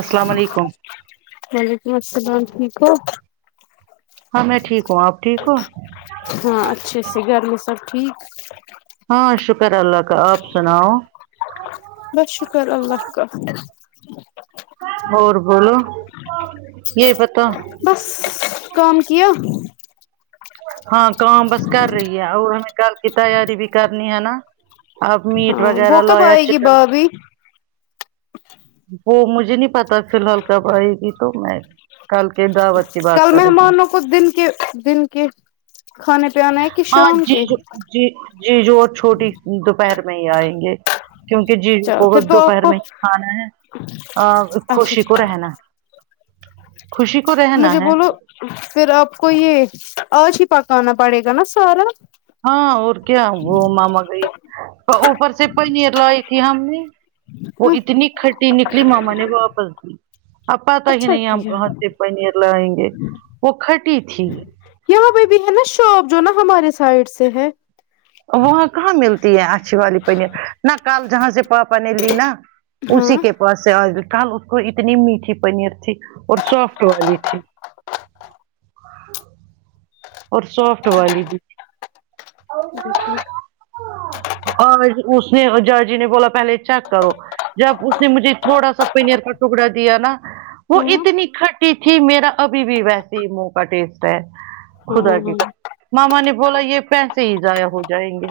السلام علیکم وعلیکم اسلام ٹھیک ہے ہاں میں ٹھیک ہوں آپ ٹھیک ہوں ہاں اچھے سے گھر میں سب ٹھیک [unintelligible] ہاں شکر اللہ کا آپ سناؤ بس شکر اللہ کا اور بولو یہی پتا بس کام کیا ہاں کام بس کر رہی ہے اور ہمیں کل کی تیاری بھی کرنی ہے نا اپ میٹ ہاں وہ وغیرہ لو کب یا آئے گی چکن بھابھی وہ مجھے نہیں پتا فی الحال کب آئے گی تو میں کل کے دعوت کے بات کر رہی کچھ دن کے دن کے کھانے پی انا ہے کہ ہاں شام کے جیجو جی جی جو چھوٹی دوپہر میں ہی آئیں گے کیونکہ جی چلو کو پھر تو آپ دوپہر کو میں کھانا ہے اچھا خوشی کو اچھا رہنا ہے خوشی کو رہنا مجھے ہے بولو پھر آپ کو یہ آج ہی پکانا پڑے گا نا سارا ہاں اور کیا وہ ماما گئی اوپر سے پنیر لائی تھی ہم نے وہ ہ اتنی کھٹی نکلی ماما نے واپس دی اب پتا ہی اچھا نہیں ہم کیا کہا سے پنیر لائیں گے وہ کھٹی تھی یہاں پہ بھی ہے نا شاپ جو نا ہمارے سائڈ سے ہے وہاں کہاں ملتی ہے اچھی والی پنیر نہ کل جہاں سے پاپا نے لی نا ہاں اسی کے پاس سے آج کا اتنی میٹھی پنیر تھی اور سافٹ والی تھی اور سافٹ والی بھی [unintelligible] اور اس نے جرجی نے بولا پہلے چیک کرو جب اس نے مجھے تھوڑا سا پنیر کا ٹکڑا دیا نا وہ ہاں اتنی کھٹی تھی میرا ابھی بھی ویسے ہی منہ کا ٹیسٹ ہے خدا کی ہاں ماما نے بولا یہ پیسے ہی ضائع ہو جائیں گے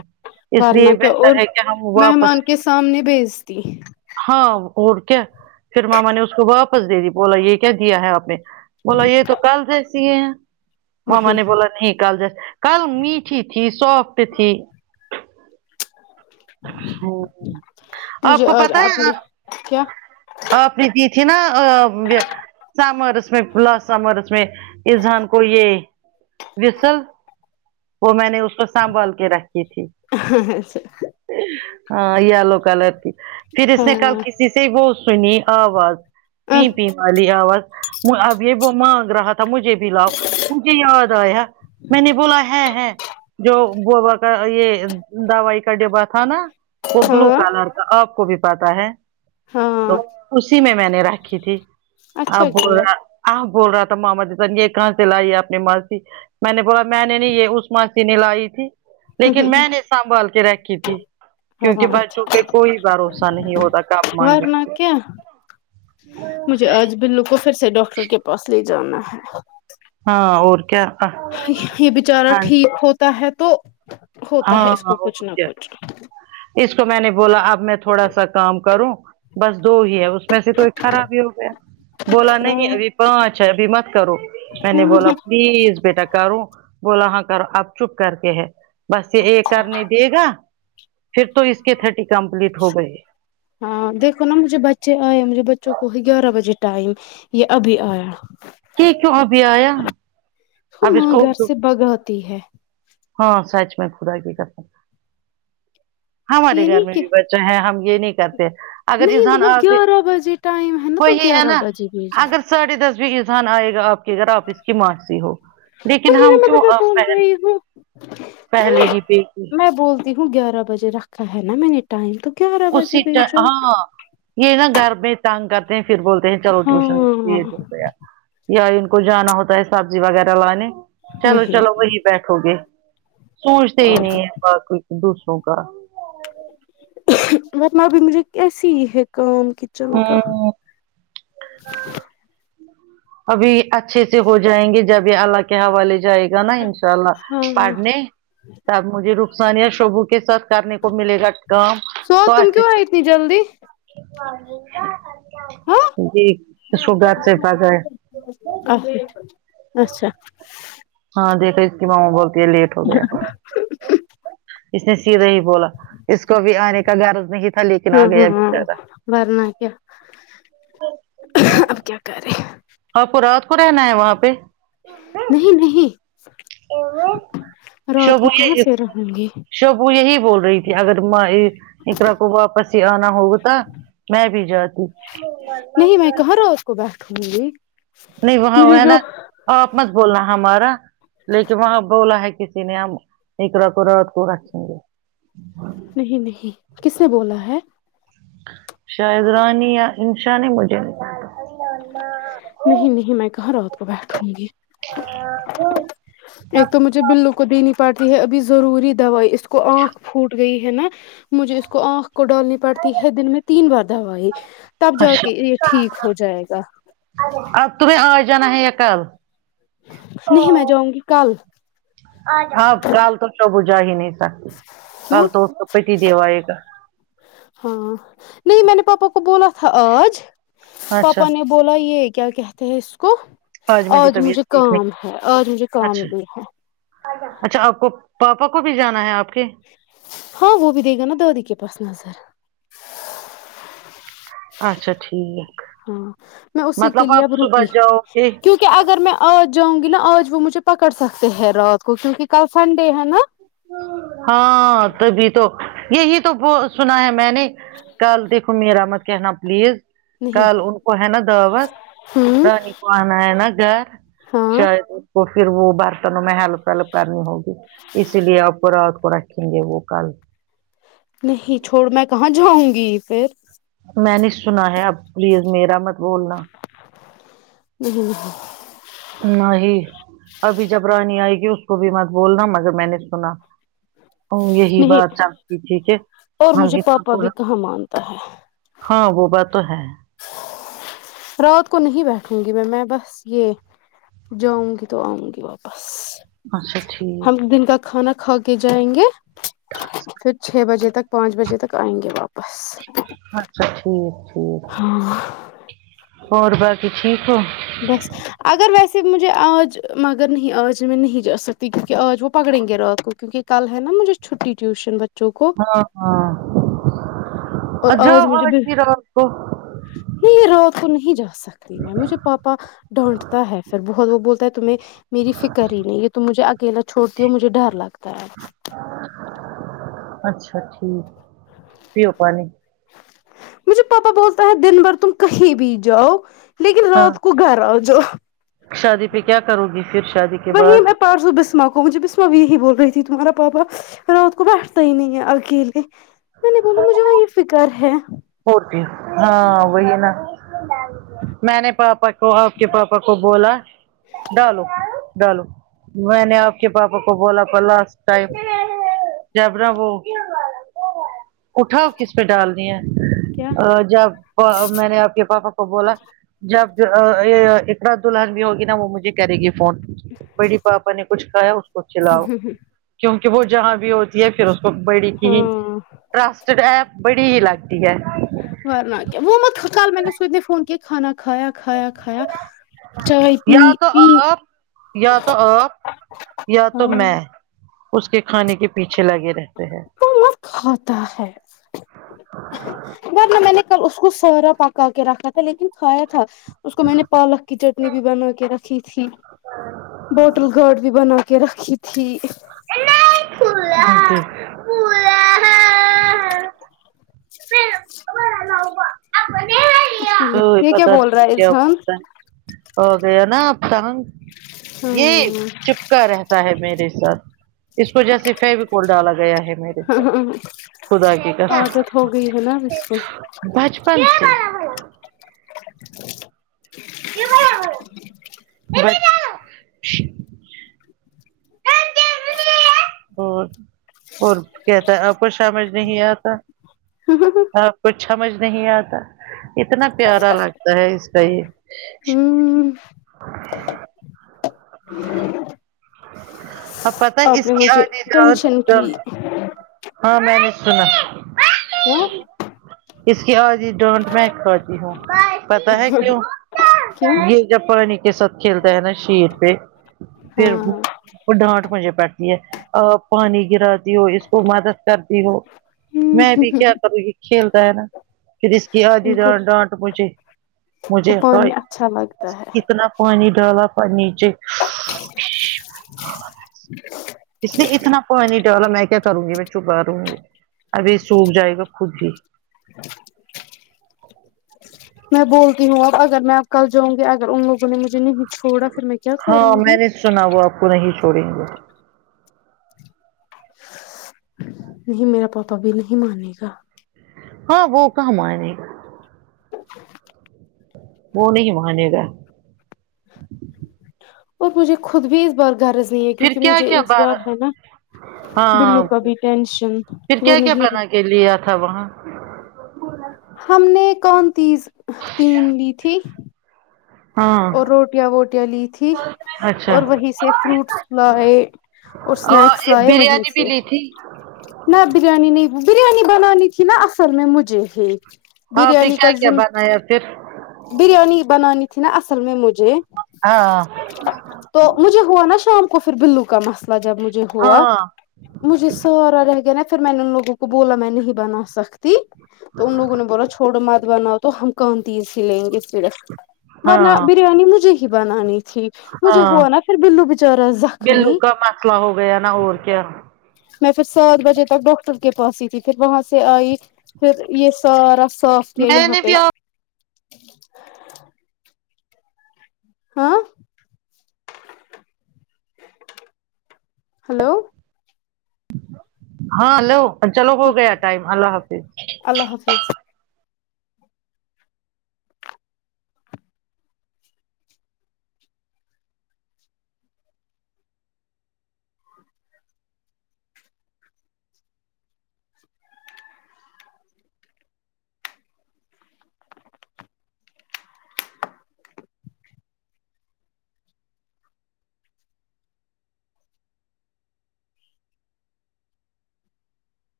اس لیے ورنہ کیا اور بہتر ہے کہ ہم واپس مہمان کے سامنے بھیجتی ہاں اور کیا پھر ماما نے اس کو واپس دے دی بولا یہ کیا دیا ہے آپ نے بولا یہ تو کل جیسی ہے ہاں میں نے نہیں بولا نہیں کل جس کل میٹھی تھی سوف ٹ تھی ہ آپ مجھے کو آج پتا ہے نہ اپنے کیا اپنے دی تھی نہ سممرس میں [unintelligible] سممرس میں اس دان کو یہ وسل وہ میں نے اس کا سنبھال کے رکھی تھی ہاں یلو کلر تھی پھر اس نے کل ہاں کسی سے وہ سنی آواز پی پی والی آواز اب یہ وہ مانگ رہا تھا مجھے بھی لاؤ مجھے یاد آیا میں نے بولا ہے ہے جو گوبا کا یہ دوائی کا ڈبا تھا نا وہ بلو ہاں کلر کا آپ کو بھی پتا ہے تو ہاں اسی میں میں نے رکھی تھی اچھا کیا ا آ بول رہا تھا ماما جایہ کہاں سے لائی ہے اپنی ماسیی میں نے بولا میں نے نہیں یہ اس ماسی نے لائی تھی لیکن میں نے سنبھال کے رکھی تھی کیونکہ ہاں اچھا بچوں پے کوئی بھروسہ نہیں ہوتا کپ مانگے ورنہ کیا مجھے آج بلو کو پھر سے ڈاکٹر کے پاس لے جانا ہے ہاں اور کیا یہ بیچارہ ٹھیک ہوتا ہے تو ہوتا ہاں ہے اس کو کچھ اور نہ کیا کچھ اس کو میں نے بولا اب میں تھوڑا سا کام کروں بس دو ہی ہے اس میں سے تو ایک خراب ہی ہو گیا بولا نہیں ابھی پانچ ہے ابھی مت کرو میں نے بولا پلیز بیٹا کروں بولا ہاں کرو آپ چپ کر کے ہے بس یہ اے کرنے دے گا پھر تو اس کے تھرٹی کمپلیٹ ہو گئے ہاں دیکھو نا مجھے بچے آئے مجھے بچوں کو گیارہ بجے ٹائم یہ ابھی آیا کی کیوں ابھی آیا وہ اب اس ماں کو گھر سے بگا آتی ہے ہاں سچ میں قدا کی قسم ہمارے یہ گھر نہیں میں کہ بھی ب ہم یہ نہیں کرتے نہیں مطلب [unintelligible] گیارہ بجے ٹائم ہے نا وہ تو ہی ہے گیارہ نا بجے بھیجو رضوان آئیگا اپ کے گھر اپ اس ماسی ہو لیکن ہم کیوں اب [unintelligible] پہلے ہی پے گ ہ گیارہ بجے رکھا ہے میں نے ٹائم تو گیارہ بجے اسی بیچو ہاں یہ نا گھر میں تنگ کرتے ہیں پھر بولتے ہیں چلو ہاں ٹیوشن کو بھیج دیتے ہیں اب یا ان کو جانا ہوتا ہے سبزی وغیرہ لانے چلو چلو وہی بیٹھو گے سوچتے ہی پاگل نہیں ہے با کوئی دوسروں کا [unintelligible] ابھی مجھے کیسی ہی ہے کام کچن کا ہوں ابھی اچھے سے ہو جائیں گے جب یہ اللہ کے حوالے جائے گا نا ان شاء ہاں اللہ پڑنے تب مجھے رخسان یا شوبو کے ساتھ کرنے کو ملے کام سو تم کیوں آئے اتنی جلدی ہاں جی اس کو گھر سے بھگا ہے ابھی اچھا ہاں دیکھو اس کی ماما بولتی ہے لیٹ ہوگیا اس نے سیدھا ہی بولا اس کو ابھی آنے کا گیارہ نہیں تھا لیکن ہوں آ گیا ہمم بیچارہ ورنہ کیا اب کیا کر رہے اںپ کو رات کو رہنا ہے وہاں پہ نہیں نہیں [unintelligible] رات کو کہاں سے رہوں گی شوبو یہی بول رہی تھی اگر ماےاقرا کو واپس ہی آنا ہوگا تو ت میں بھی جاتی نہیں میں کہاں نا اس کو بیٹھوں گی نہیں وہاں وہ مجھے ہے جو نا آپ مت بولنا ہمارا لیکن وہاں بولا ہے کسی نے ہم ایک ر کو رات کو رکھیں گے نہیں نہیں کس نے بولا ہے شاںید رانی یا انشانی مجھے بولا [unintelligible] نہیں نہیں میں کہا رات کو بیٹھوں گی ایک تو مجھے بلو کو دینی پڑتی ہے ابھی ضروری دوائی اس کو آنکھ پھوٹ گئی ہے نا مجھے اس کو آنکھ کو ڈالنی پڑتی ہے دن میں تین بار دوائی تب جا اچھا کے یہ ٹھیک ہو جائے گا اب تمہیں آج آنا ہے یا کل نہیں میں جاؤں گی کل ہاں کل تو شبو جا ہی نہیں سکتی کل کیوں تو اس کو پتی دیو آئے گا ہاں نہیں میں نے پاپا کو بولا تھا آج اچھا پاپا نے بولا یہ کیا کہتے ہیں اس کو میری آج طبیعت مجھے ٹھیک کام نہیں ہے آج مجھے کام اچھا نہیں ہے اچھا آپ کو پاپا کو بھی جانا ہے آپ کے ہاں وہ بھی دے گا نا دادی کے پاس نظر اچھا ٹھیک ہاں میں اسی کے مطلب لیے آپ اب صبح رکی جاؤ گے کیونکہ کہ اگر میں آج جاؤں گی نا آج وہ مجھے پکڑ سکتے ہیں رات کو کیونکہ کل سنڈے ہے نا ہاں تبھی تو یہی تو سنا ہے میں نے کل دیکھو میرا مت کہہ نا پلیز کال نہیں ان کو ہے نا دعوت ہوں رانی آنا ہے نا گھر ہاں شاید اس کو پھر وہ برتنوں میں ہیلپ ولپ کرنی ہوگی اسی لیے آپ رات کو رکھیں گے وہ کل نہیں چھوڑ میں کہاں جاؤں گی پھر میں نے سنا ہے اب پلیز میرا مت بولنا امم نہیں ابھی جب رانی آئے گی اس کو بھی مت بولنا مگر میں نے سنا او یہی بات نہیں سکتی ٹھیک ہے اور ہاں مجھے جی پاپا بالکل بھی کہاں مانتا ہے ہاں وہ بات تو ہے رات کو نہیں بیٹھوں گی میں میں بس یہ جاؤں گی تو آؤں گی واپس اچھا ہم ٹھیک دن کا کھانا کھا کے جائیں گے پھر چھ بجے تک پانچ بجے تک آئیں گے واپس اچھا ٹھیک ٹھیک ہاں اور باقی ٹھیک ہو بس اگر ویسے مجھے آج مگر نہیں آج میں نہیں جا سکتی کیونکہ آج وہ پکڑیں گے رات کو کیونکہ کل ہے نا مجھے چھٹی ٹیوشن بچوں کو ہاں اور ہاں جاو مجھے آج بل ہی رات کو نہیں رات کو نہیں جا سکتے مجھے پاپا ڈانٹتا ہے پھر بہت وہ بولتا ہے تمہیں میری فکر ہی نہیں یہ تم مجھے اکیلا چھوڑتی ہو مجھے ڈر لگتا ہے اچھا ٹھیک پیو پانی مجھے پاپا بولتا ہے دن بھر تم کہیں بھی جاؤ لیکن ہاں رات کو گھر آ جاؤ شادی پہ کیا کرو گی پھر شادی کے وہی بعد میں پارسو بسما کو مجھے بسما بھی یہی بول رہی تھی تمہارا پاپا رات کو بیٹھتا ہی نہیں ہے اکیل کے میں نے بولا مجھے وہی فکر ہے بھی ہاں وہی ہے نا میں نے پاپا تو آپ کے پاپا کو بولا ڈالو ڈالو میں نے آپ کے پاپا کو بولا تھا لاسٹ ٹائم جب نا وہ اٹھا کس پہ ڈال دیا کیا ا جب میں نے آپ کے پاپا کو بولا جب اقراد دلہن بھی ہوگی نا وہ مجھے کرے گی فون بڑی پاپا نے کچھ کایا اس کو کلاؤ کیونکہ وہ جہاں بھی ہوتی ہے پھر اس کو بڑی کی ہی ہاں ٹرسٹڈ ہے بڑی ہی لگ ہے ورنہ کیا وہ مت کل میں نے سوچنے فون کیا کھانا کھایا کھایا کھایا چائے پی یا تو پی آپ یا تو آپ یا تو ہاں میں اس کے کھانے کے پیچھے لگے رہتے ہیں تو مت کھاتا ہے ورنہ میں نے اس کو سارا پکا کے رکھا تھا لیکن کھایا تھا اس کو میں نے پالک کی چٹنی بھی بنا کے رکھ رکھی تھی بوٹل گارڈ بھی بنا کے رکھی تھی نہیں کھلا [unintelligible] [inaudible] اسی کوئی لیے یہ کیا پتا بول رہا نہیں ہے کیا انسان ہو گیا ناتا ہنگ [unintelligible] یہ چپ رہتا ہے میرے ساتھ اس کو جیسے فیب کوول ڈالا گیا ہے میر ہاں ہاں عادت ہو گئی ہے نا اسس کو بچپن سے یہ ہو آ ہو [unintelligible] اور اور کہتا آ کو سمجھ نہیں آتا ہں ہن ہں ٹھیک ہے جی کچھ سمجھ نہیں آتا اتنا پیارا لگتا ہے اس کا یہ ہوں ج [unintelligible] اب پتا ہے اس کی ٹینشن آ کی ہاں میں نے سنا ہاں اس کی آوجی ڈونٹ میں کر تی ہوں پتا ہے کیوں کیوں یہ جب پانی کے ساتھ کھیلتا ہے نا شییر پہ پھر ہاں وہ ڈانٹ مجھے پڑتی ہے پانی گراتی ہو اس کو مدد کرتی ہو میں بھی کیا کروں گی کھیلتا ہے نا پھر اس کی آدھی ان کو ڈانٹ ڈانٹ مجھے کو مجھے پانی اچھا لگتا ہے کتنا پانی ڈالا پ نیچے [unintelligible] اور [unintelligible] اس نے اتنا کو نہیں ڈو میں کیا کروں گی میں چپا رہوں گی ابھی سوکھ جائے گا خود ہی [inaudible] میں بولتی ہوں اب اگر میں اب کل جاؤں گی اگر ان لوگوں نے مجھے نہیں چھوڑا پھر میں کیا ہاں کروں میں گی نے سنا وہ آپ کو نہیں چھوڑیں گے نہیں میرا پاپا بھی نہیں مانے گا ہاں وہ کہاں مانے گا [unintelligible] وہ نہیں مانے گا اور مجھے خود بھی اس بار گر پھر کیکہ کیا مجھے کیا اس بار ہے نا بیلو ہاں کا بھی ٹینشن پھر وہ کیا کیا نہیں بنا کے لیا تھا وہاں رہ ہم نے کون تیز تین لی تھی ہاں اور روٹیاں ووٹیاں لی تھی اچھا اور وہیں سے فروٹس لائے اور اسنیکس ایک لائے وہیں بریانی بھی سے لی تھی نہ بریانی نہیں بریانی بنانی تھی نا اصل میں مجھے ہے ہاں پھر کیا کیا بنایا پھر بریانی بنانی تھی نا اصل میں مجھے ہاں تو مجھے ہوا نا شام کو پھر بیلو کا مسئلہ جب مجھے ہوا ہاں مجھے سارا رہ گیا نا پھر میں نے ان لوگوں کو بولا میں نہیں بنا سکتی تو ان لوگوں نے بولا چھوڑو مات بناؤ تو ہم کہن تی لیں گے پھر ورنہ ہاں بریانی مجھے ہی بنانی تھی مجھے ہاں ہوا نا پھر بیلو بچارا زخمی بلو کا مسئلہ ہو گیا نا اور کیا میں پھر سات بجے تک ڈاکٹر کے پاس ہی تھی پھر وہاں سے آئی پھر یہ سارا صاف کیا میں یہاں نے پہ بھی آپ ہاں ہلو ہاں لو چلو ہو ہاں گیا ٹائم اللہ حافظ اللہ حافظ